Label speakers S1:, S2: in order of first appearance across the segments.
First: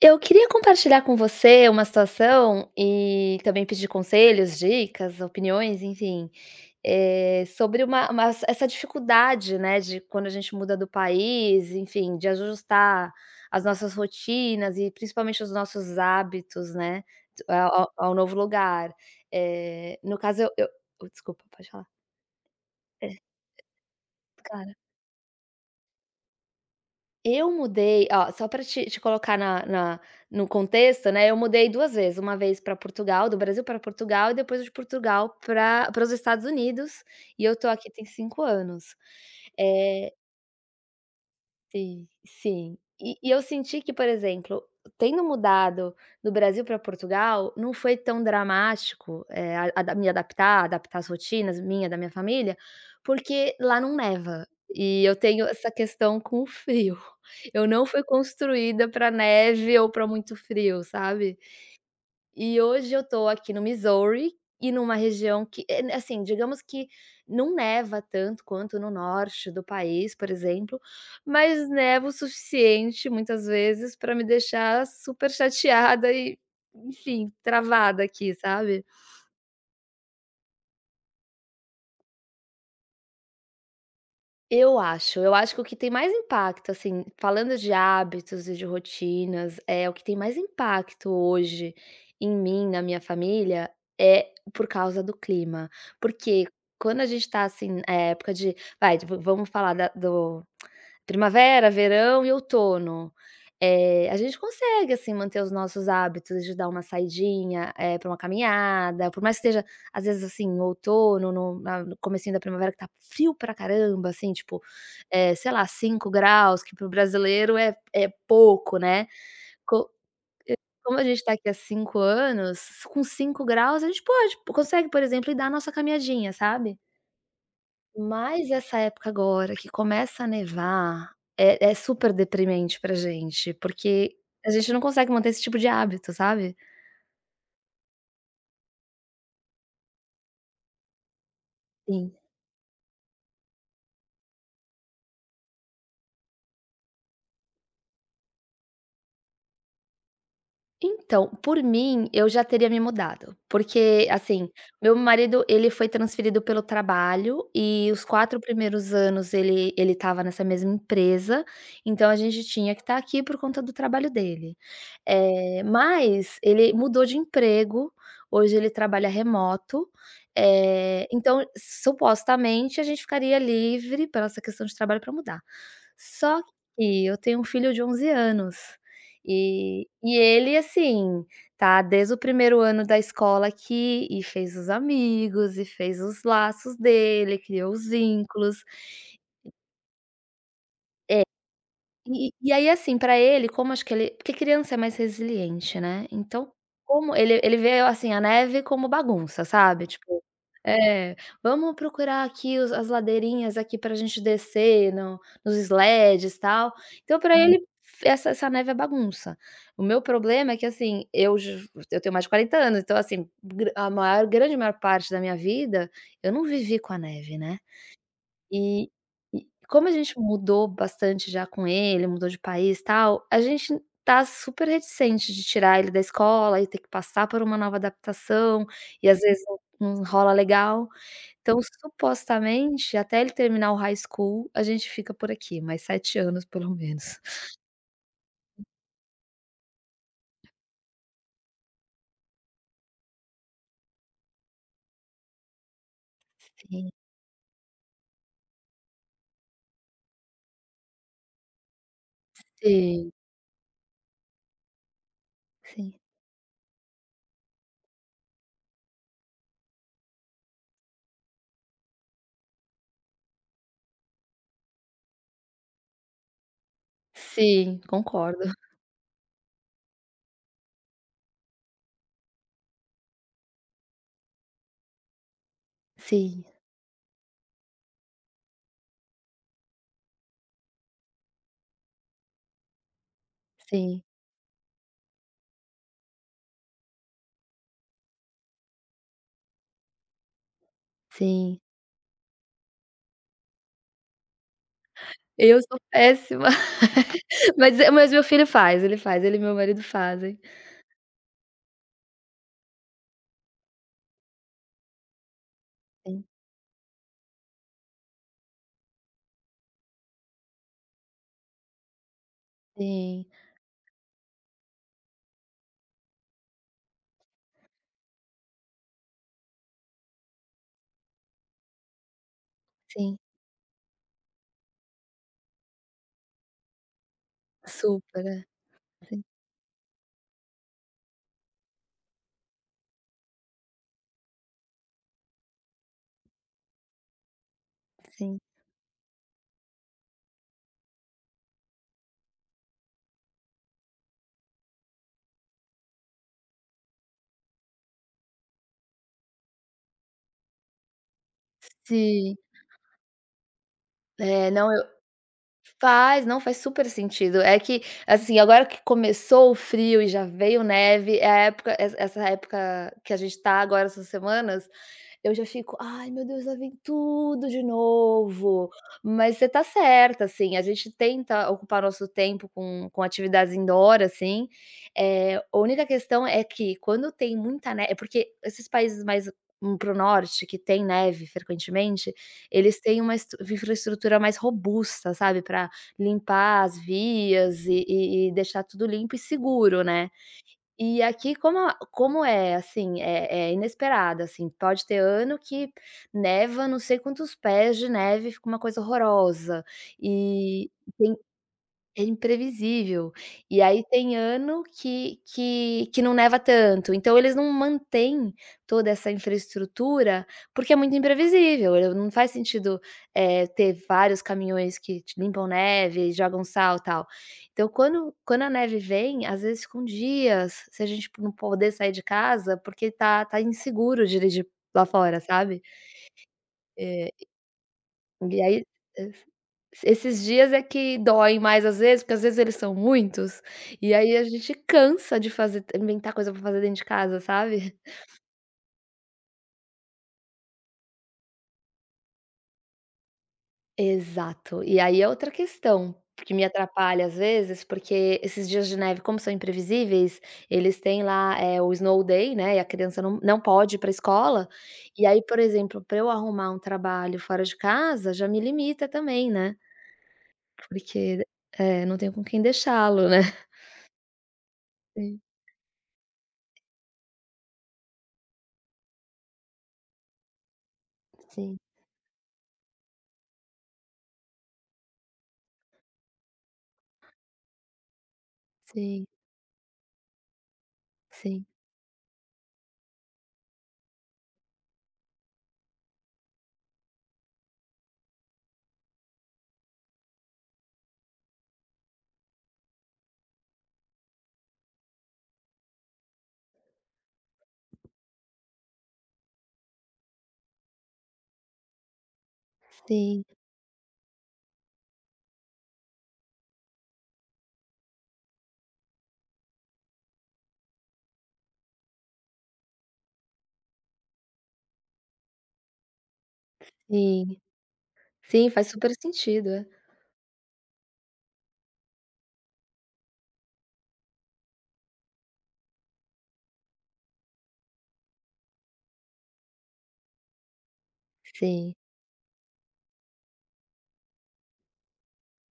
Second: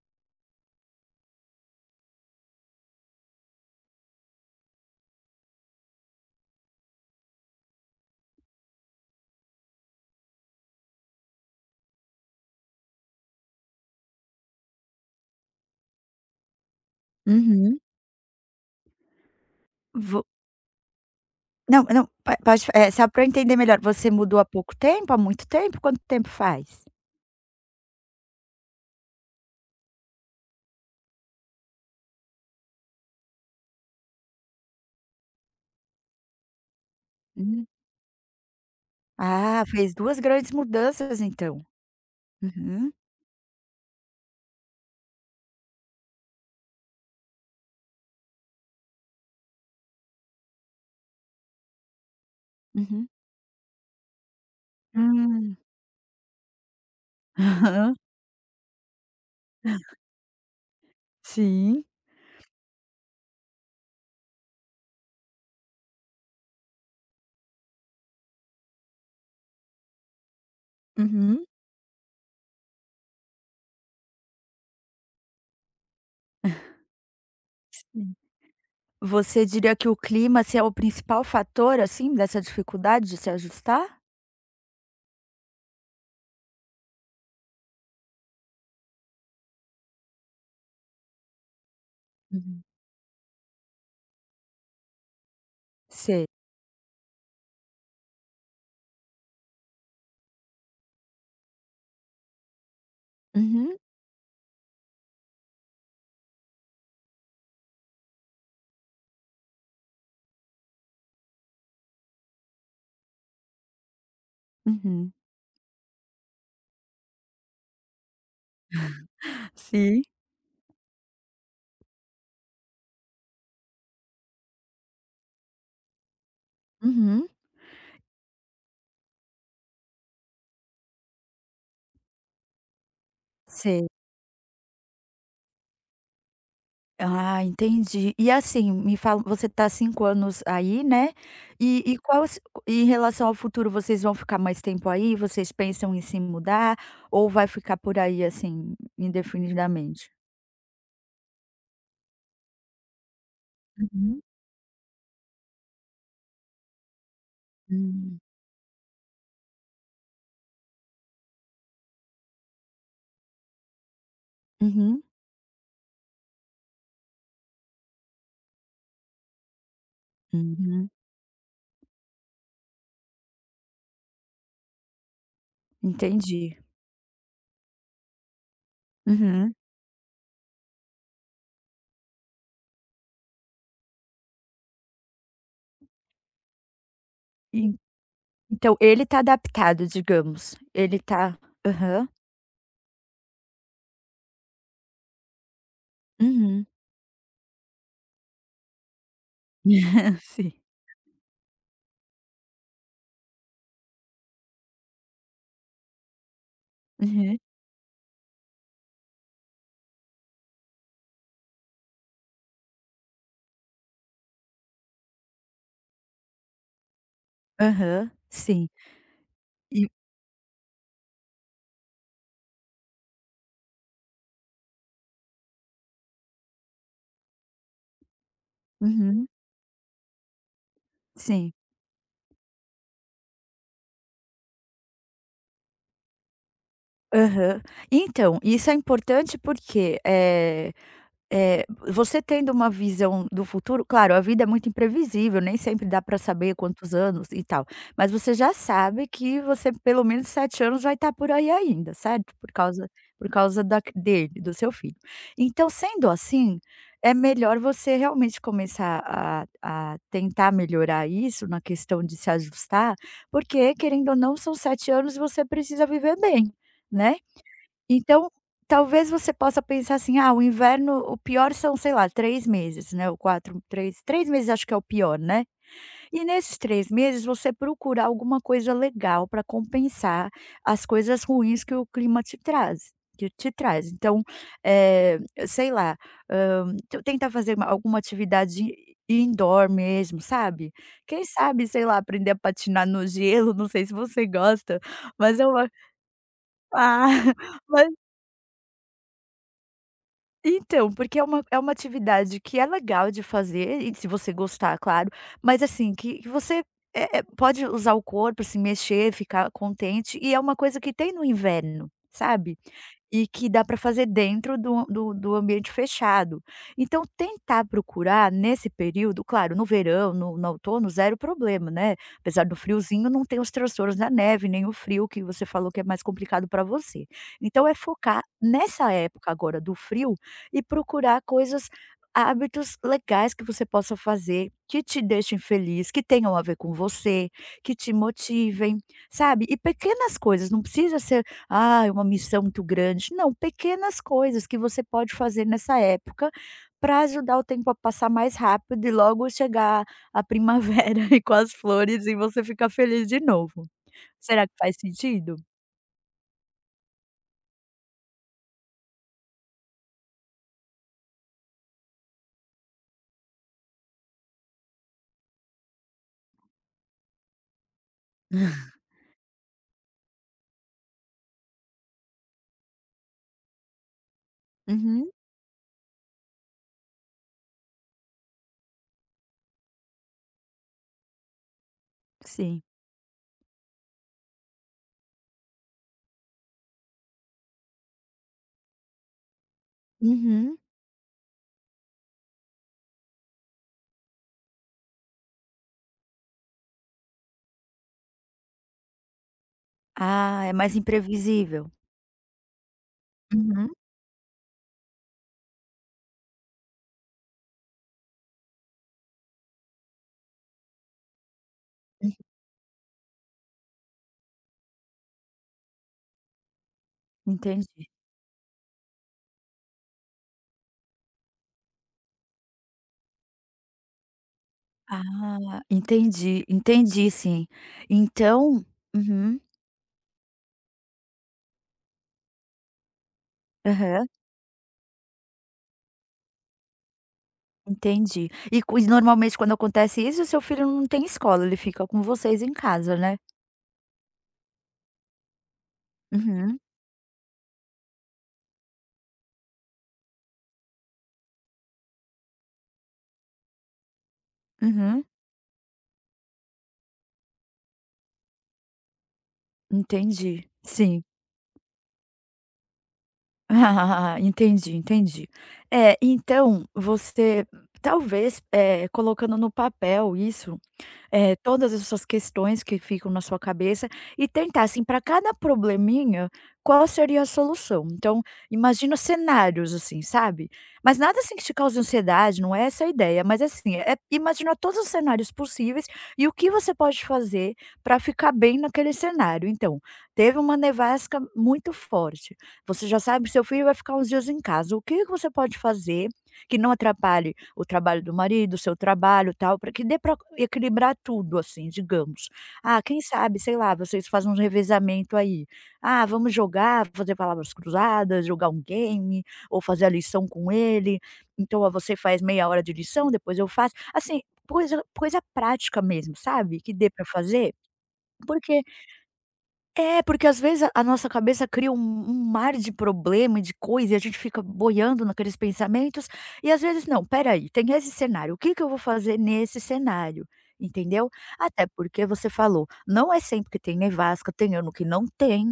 S1: Eu queria compartilhar com você uma situação e também pedir conselhos, dicas, opiniões, enfim, sobre uma essa dificuldade, né, de quando a gente muda do país, enfim, de ajustar as nossas rotinas e principalmente os nossos hábitos, né, ao
S2: Uhum.
S1: ao ao novo lugar. No
S2: Vo
S1: caso eu oh, desculpa, pode
S2: Não,
S1: falar.
S2: não, po pode só
S1: É,
S2: pra eu entender melhor, você mudou há
S1: claro.
S2: pouco tempo, há muito tempo? Quanto tempo faz?
S1: Eu mudei, ó, só para te colocar na na no contexto, né, eu mudei 2 vezes, uma vez para Portugal, do Brasil para Portugal e depois de Portugal pra para os Estados Unidos, e eu
S2: Hum.
S1: tô aqui tem 5 anos.
S2: Ah, fez
S1: Eh
S2: duas grandes mudanças então.
S1: Sim, sim.
S2: Uhum,
S1: E eu senti que, por exemplo, tendo mudado do Brasil para Portugal, não foi tão dramático, a me adaptar, adaptar as rotinas minha, da minha família,
S2: uhum.
S1: porque lá não neva, e eu tenho
S2: Hum.
S1: essa questão com o frio. Eu não
S2: Aham.
S1: fui construída para neve ou para muito frio, sabe?
S2: Sim.
S1: E hoje eu tô aqui no Missouri e numa região que, assim, digamos que não neva tanto quanto no norte do país, por exemplo,
S2: Uhum.
S1: mas neva o suficiente muitas vezes para me deixar super chateada e, enfim, travada
S2: Sim.
S1: aqui, sabe?
S2: Você diria que o clima, assim, é o principal fator, assim, dessa dificuldade de se ajustar?
S1: Eu acho que o que tem mais impacto, assim, falando de hábitos e de rotinas, é o que tem mais impacto hoje em
S2: Uhum.
S1: mim, na minha família, é por causa do clima.
S2: Sei.
S1: Porque quando a gente tá, assim, época de vai, v vamos falar da do primavera, verão e outono.
S2: Uhum,
S1: A gente consegue, assim, manter os nossos hábitos de dar uma saidinha, pra uma caminhada, por mais que esteja, às vezes, assim, no outono, no comecinho da primavera, que tá frio pra caramba, assim, tipo,
S2: uhum.
S1: sei lá, 5 graus, que para o brasileiro é pouco, né. Co
S2: Sim.
S1: Como a gente tá aqui há 5 anos, com 5 graus a gente pode consegue, por exemplo, ir dar a nossa caminhadinha, sabe?
S2: Uhum.
S1: Mas essa época agora que começa a nevar é super deprimente pra gente,
S2: Sei.
S1: porque a gente não consegue manter esse tipo de hábito, sabe?
S2: Ah, entendi. E, assim, me fala, você tá há 5 anos aí, né, e
S1: Sim.
S2: qual se em relação ao futuro, vocês vão ficar mais tempo aí? Vocês pensam em se mudar ou vai ficar por aí, assim, indefinidamente?
S1: Então, por mim, eu já teria me mudado, porque,
S2: Uhum.
S1: assim, meu marido, ele foi transferido pelo trabalho e os
S2: Hum.
S1: 4 primeiros anos ele estava nessa mesma empresa, então a gente tinha que estar aqui por conta do trabalho dele.
S2: Uhum.
S1: Mas ele mudou de emprego, hoje ele trabalha remoto,
S2: Uhum.
S1: então supostamente a gente ficaria livre pela essa questão de trabalho para mudar. Só
S2: Entendi.
S1: que eu tenho um filho de 11 anos.
S2: Uhum.
S1: E ele, assim, tá desde o primeiro ano da escola aqui e fez os amigos e fez os laços dele, criou
S2: En
S1: os vínculos.
S2: Então ele tá adaptado, digamos. Ele
S1: É,
S2: tá aham.
S1: e aí, assim, pra ele, como acho que ele porque criança é mais resiliente, né, então
S2: Uhum.
S1: como ele vê, assim, a neve como bagunça, sabe, tipo
S2: Sim.
S1: é, vamos procurar aqui os as ladeirinhas aqui para a gente descer no nos sleds, e tal. Então para
S2: Uhum.
S1: ele essa neve é bagunça. O meu problema é que, assim, eu tenho mais de 40 anos, então, assim, grande maior parte da minha vida, eu não vivi com a neve, né.
S2: Aham. Sim.
S1: E e como
S2: E
S1: a gente mudou bastante já com ele, mudou de país, e tal, a gente tá super reticente de tirar ele da escola e ter que passar por uma nova adaptação, e às
S2: uhum.
S1: vezes não rola legal.
S2: Sim.
S1: Então, supostamente, até ele terminar o high school, a gente fica por aqui, mais 7 anos pelo menos.
S2: Aham. Então, isso é importante porque, é. Você tendo uma visão do futuro claro, a vida é muito imprevisível, nem sempre dá para saber
S1: Sim,
S2: quantos anos e tal, mas você já sabe que você pelo menos 7 anos vai estar por aí ainda, certo?
S1: sim.
S2: Por causa da dele, do seu filho. Então,
S1: Sim.
S2: sendo assim, é melhor você realmente começar a tentar melhorar isso na questão de se ajustar, porque querendo ou não são 7 anos e você precisa viver bem, né?
S1: Sim,
S2: Então,
S1: concordo.
S2: talvez você possa pensar assim: "Ah, o inverno o pior são, sei lá, 3 meses, né, ou 4 três meses acho que é o pior, né". E
S1: Sim,
S2: nesses 3 meses você procurar alguma coisa legal para compensar as coisas ruins que o clima te traz.
S1: sim,
S2: Então, eh, sei lá, t tenta fazer uma alguma atividade indoor mesmo, sabe. Quem
S1: sim.
S2: sabe, sei lá, aprender a patinar no gelo, não sei se você gosta, mas eu
S1: Eu sou péssima.
S2: ah,
S1: Mas é, mas meu filho faz, ele e meu marido fazem.
S2: então, porque é uma atividade que é legal de fazer e se você gostar, claro, mas assim,
S1: Sim,
S2: pode usar o corpo, se mexer, ficar contente, e é uma coisa que tem no inverno, sabe?
S1: sim,
S2: E que dá para fazer dentro do ambiente fechado. Então tentar procurar nesse período, claro, no verão, no outono, zero problema, né, apesar do friozinho,
S1: sim.
S2: não tem os transtornos da neve, nem o frio que você falou que é mais complicado para você. Então é focar
S1: Super, é.
S2: nessa
S1: Sim,
S2: época agora do frio e procurar coisas hábitos legais que você possa fazer, que te deixem feliz, que tenham a ver com você, que te
S1: sim.
S2: motivem, sabe. E pequenas coisas, não precisa ser ah, é uma missão muito grande. Não, pequenas coisas que você pode fazer nessa época para ajudar o tempo a passar mais rápido e logo chegar a primavera e com as flores e
S1: Sim.
S2: você ficar feliz de novo. Será
S1: É,
S2: que
S1: não.
S2: faz sentido?
S1: Faz, não, faz super sentido. É que, assim, agora que começou o frio e já veio neve, é a época, essa época que a gente tá agora, essas semanas, eu já fico: "Ai, meu Deus, lá vem tudo de novo". Mas você tá certa, assim, a gente tenta ocupar nosso tempo com atividades indoor, assim,
S2: Uhum,
S1: é a única questão é que quando tem muita neve é porque esses países mais, para norte, que tem neve frequentemente,
S2: sim.
S1: eles têm uma estru infraestrutura mais robusta, sabe, para limpar as vias e deixar tudo limpo e seguro, né.
S2: Uhum.
S1: E aqui como a como é, assim, é inesperado, assim, pode ter ano que neva não sei quantos pés de neve, fica uma coisa horrorosa.
S2: Ah, é
S1: E
S2: mais
S1: tem
S2: imprevisível.
S1: É imprevisível. E
S2: Uhum,
S1: aí tem ano que não neva tanto, então eles não mantêm toda essa infraestrutura, porque é muito imprevisível, eu não
S2: uhum.
S1: faz sentido, ter vários caminhões que te limpam neve, jogam sal, tal. Então
S2: Entendi.
S1: quando a neve vem, às vezes ficam dias, se a gente não poder sair de casa, porque tá inseguro dirigir lá fora,
S2: Ah,
S1: sabe.
S2: entendi,
S1: É.
S2: entendi, sim.
S1: E aí,
S2: Então
S1: es
S2: uhum,
S1: esses dias é que doem mais às vezes, porque às vezes eles são muitos, e
S2: aham.
S1: aí a gente cansa de fazer, inventar coisa pra fazer dentro de casa, sabe.
S2: Entendi. E normalmente quando acontece isso, o seu filho não tem escola, ele fica com vocês em casa, né?
S1: Exato. E aí é outra questão que me
S2: Uhum,
S1: atrapalha às vezes, porque esses dias de neve, como são imprevisíveis, eles têm lá, é o snow day, né, e a criança não pode ir pra escola, e
S2: uhum,
S1: aí, por exemplo, para eu arrumar um trabalho fora de casa, já me limita também, né,
S2: entendi. Sim.
S1: porque, não tenho com quem deixá-lo, né.
S2: Ah, entendi,
S1: Sim,
S2: entendi. É, então você talvez, colocando no papel isso,
S1: sim.
S2: todas essas questões que ficam na sua cabeça, e tentar, assim, para cada probleminha, qual seria a solução. Então, imagina
S1: Sim,
S2: cenários, assim, sabe? Mas nada assim que
S1: sim,
S2: te cause ansiedade, não é essa a ideia. Mas assim, é imaginar todos os cenários possíveis e o que você pode fazer para ficar bem naquele cenário. Então, teve uma nevasca muito forte. Você já sabe que seu filho vai ficar uns dias em casa. O que que você pode fazer que não atrapalhe o trabalho do marido, o seu trabalho, tal, para que dê para equilibrar tudo, assim, digamos. Ah, quem
S1: sim,
S2: sabe, sei lá, vocês fazem um revezamento aí. Ah, vamos jogar, fazer palavras cruzadas, jogar um game, ou fazer a lição com ele. Então, ah, você faz meia hora de lição, depois eu faço. Assim, coisa prática mesmo, sabe, que dê para
S1: sim.
S2: fazer,
S1: Sim,
S2: porque
S1: faz super sentido, é.
S2: é, porque às vezes a nossa cabeça cria um mar de problema e de coisa e a gente fica boiando naqueles pensamentos, e às vezes não, espera aí, tem esse cenário, o que que eu vou fazer nesse cenário, entendeu? Até
S1: Sim.
S2: porque você falou, não é sempre que tem nevasca, tem ano que não tem,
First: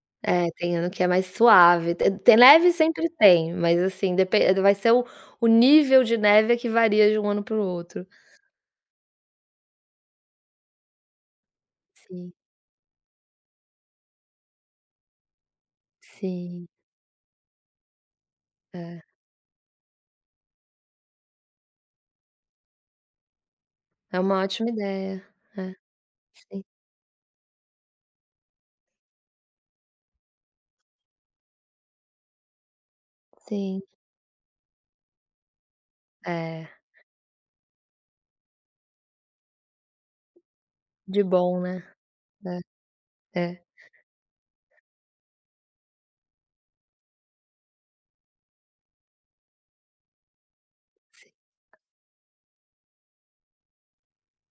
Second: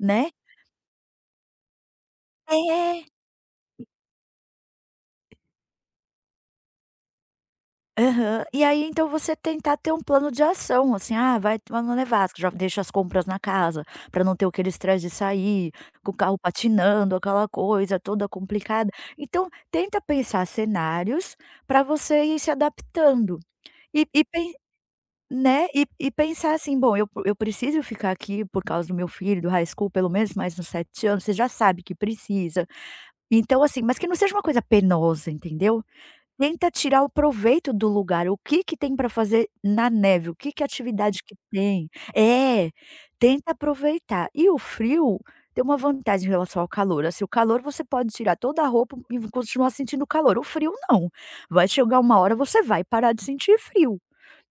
S2: né?
S1: É, tem ano que é mais suave. Te Tem neve
S2: É.
S1: sempre tem, mas assim, depen vai ser o nível de neve é que varia de um ano para o outro.
S2: Aham. E aí então você tentar ter um plano de ação, assim: "Ah, vai tomar no
S1: Sim,
S2: nevasca", já deixa as compras na casa, para não ter aquele estresse de sair, com o carro
S1: sim.
S2: patinando, aquela coisa toda complicada.
S1: É,
S2: Então tenta pensar cenários para você ir se adaptando.
S1: é
S2: E
S1: uma
S2: pen
S1: ótima ideia.
S2: Né,
S1: É,
S2: e pensar
S1: sim,
S2: assim: "Bom, eu preciso ficar aqui por causa do meu filho, do high school, pelo menos mais uns 7 anos", você já sabe que precisa. Então
S1: sim.
S2: assim, mas que não seja uma coisa penosa, entendeu?
S1: É,
S2: Tenta tirar o proveito do lugar, o que que tem para fazer na neve, o que que
S1: de
S2: atividade que
S1: bom, né.
S2: tem. É,
S1: É,
S2: tenta
S1: é.
S2: aproveitar. E o frio tem uma vantagem em relação ao calor, assim, o calor você pode tirar toda a roupa e continuar sentindo calor, o frio não, vai chegar uma hora você vai parar de sentir frio,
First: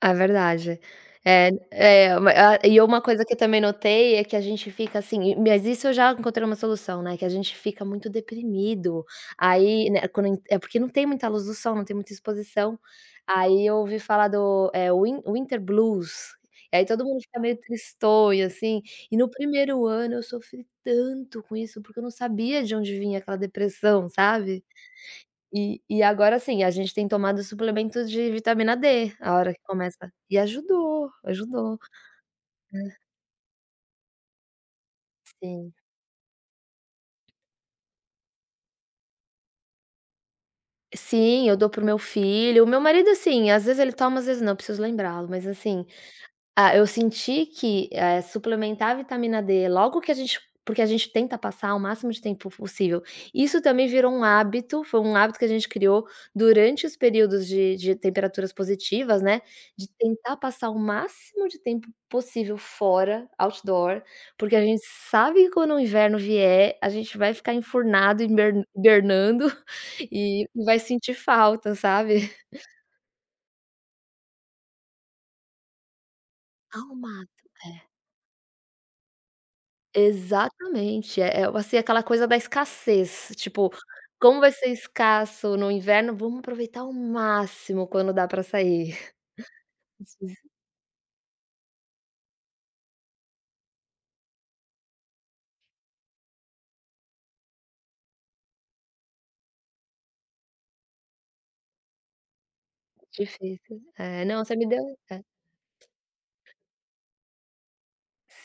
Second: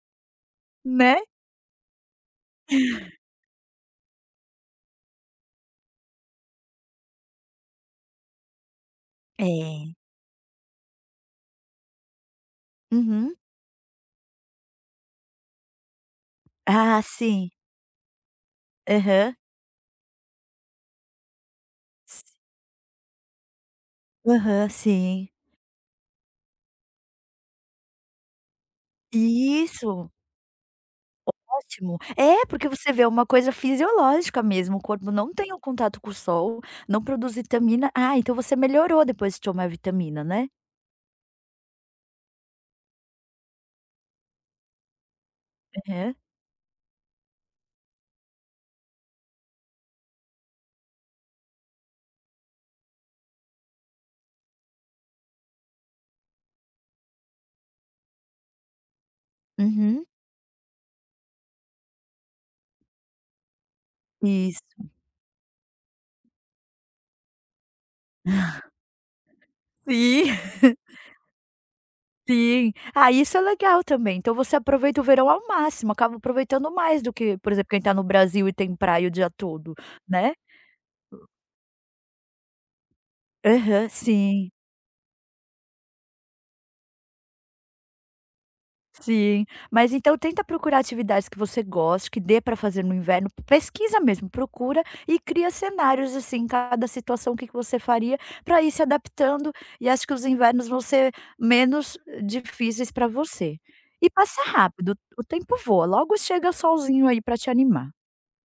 S1: É verdade.
S2: né.
S1: É uma a e uma coisa que eu também notei é que a gente fica assim e- mas isso eu já encontrei uma solução, né, que a gente fica muito deprimido, aí,
S2: É.
S1: né, quando en é porque não tem muita luz do sol, não tem muita exposição,
S2: Uhum.
S1: aí eu ouvi falar do, winter blues, e aí
S2: Ah,
S1: todo mundo fica
S2: sim.
S1: meio tristonho, assim, e no
S2: Aham.
S1: primeiro ano eu sofri tanto com isso, porque eu não
S2: S
S1: sabia de onde vinha aquela depressão, sabe?
S2: Aham, sim.
S1: E agora, assim, a gente tem tomado suplemento de vitamina D, a hora que começa,
S2: Isso.
S1: e ajudou, ajudou.
S2: Ótimo. É, porque
S1: Hã.
S2: você vê é uma coisa fisiológica mesmo, o corpo não tem o
S1: Sim.
S2: contato com o sol, não produz vitamina. Ah, então você melhorou depois de tomar vitamina, né?
S1: Sim, eu dou pro meu filho. O meu marido, assim, às vezes ele toma, às vezes não, preciso lembrá-lo, mas assim,
S2: Aham.
S1: ah, eu senti que, suplementar a vitamina D logo que a gente porque a gente tenta passar o máximo de tempo possível. Isso também virou um hábito, foi um hábito que a gente criou durante os períodos de temperaturas positivas, né, de
S2: Uhum.
S1: tentar passar o máximo de tempo possível fora, outdoor, porque a gente
S2: Isso.
S1: sabe que quando o inverno vier, a gente vai ficar enfurnado, hibernando
S2: Sim,
S1: e vai sentir falta, sabe.
S2: sim. Ah, isso é legal também, então você aproveita o verão ao máximo, acaba aproveitando
S1: Ah,
S2: mais do que,
S1: mato,
S2: por exemplo, quem
S1: é.
S2: tá no Brasil e tem praia o dia todo, né?
S1: Exatamente, é, assim, aquela coisa da escassez, tipo,
S2: Aham,
S1: como
S2: sim.
S1: vai ser escasso no inverno, vamos aproveitar ao máximo quando dá pra sair.
S2: Sim, mas então tenta procurar atividades que você goste, que dê para fazer no inverno, pesquisa mesmo, procura e cria cenários assim, em cada situação o que que você faria para ir se adaptando, e acho que os invernos vão ser menos difíceis para você.
S1: Difícil.
S2: E
S1: É,
S2: passa
S1: não, você me deu
S2: rápido,
S1: é.
S2: o tempo voa, logo chega solzinho aí para te animar.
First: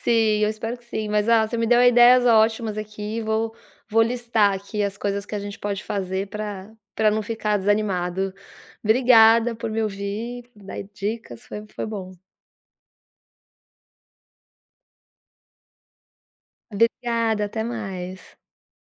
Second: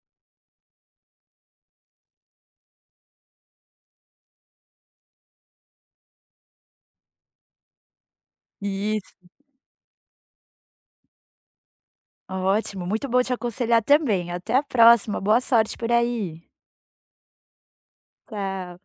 S1: Sim, eu espero que sim, mas, ah, você me deu ideias ótimas aqui, vou listar aqui as coisas que a gente pode fazer para, para não ficar desanimado.
S2: Isso.
S1: Obrigada por me ouvir, por dar dicas, foi bom.
S2: Ótimo, muito bom te aconselhar também. Até a próxima, boa sorte por aí.
S1: Obrigada, até mais.
S2: Tchau.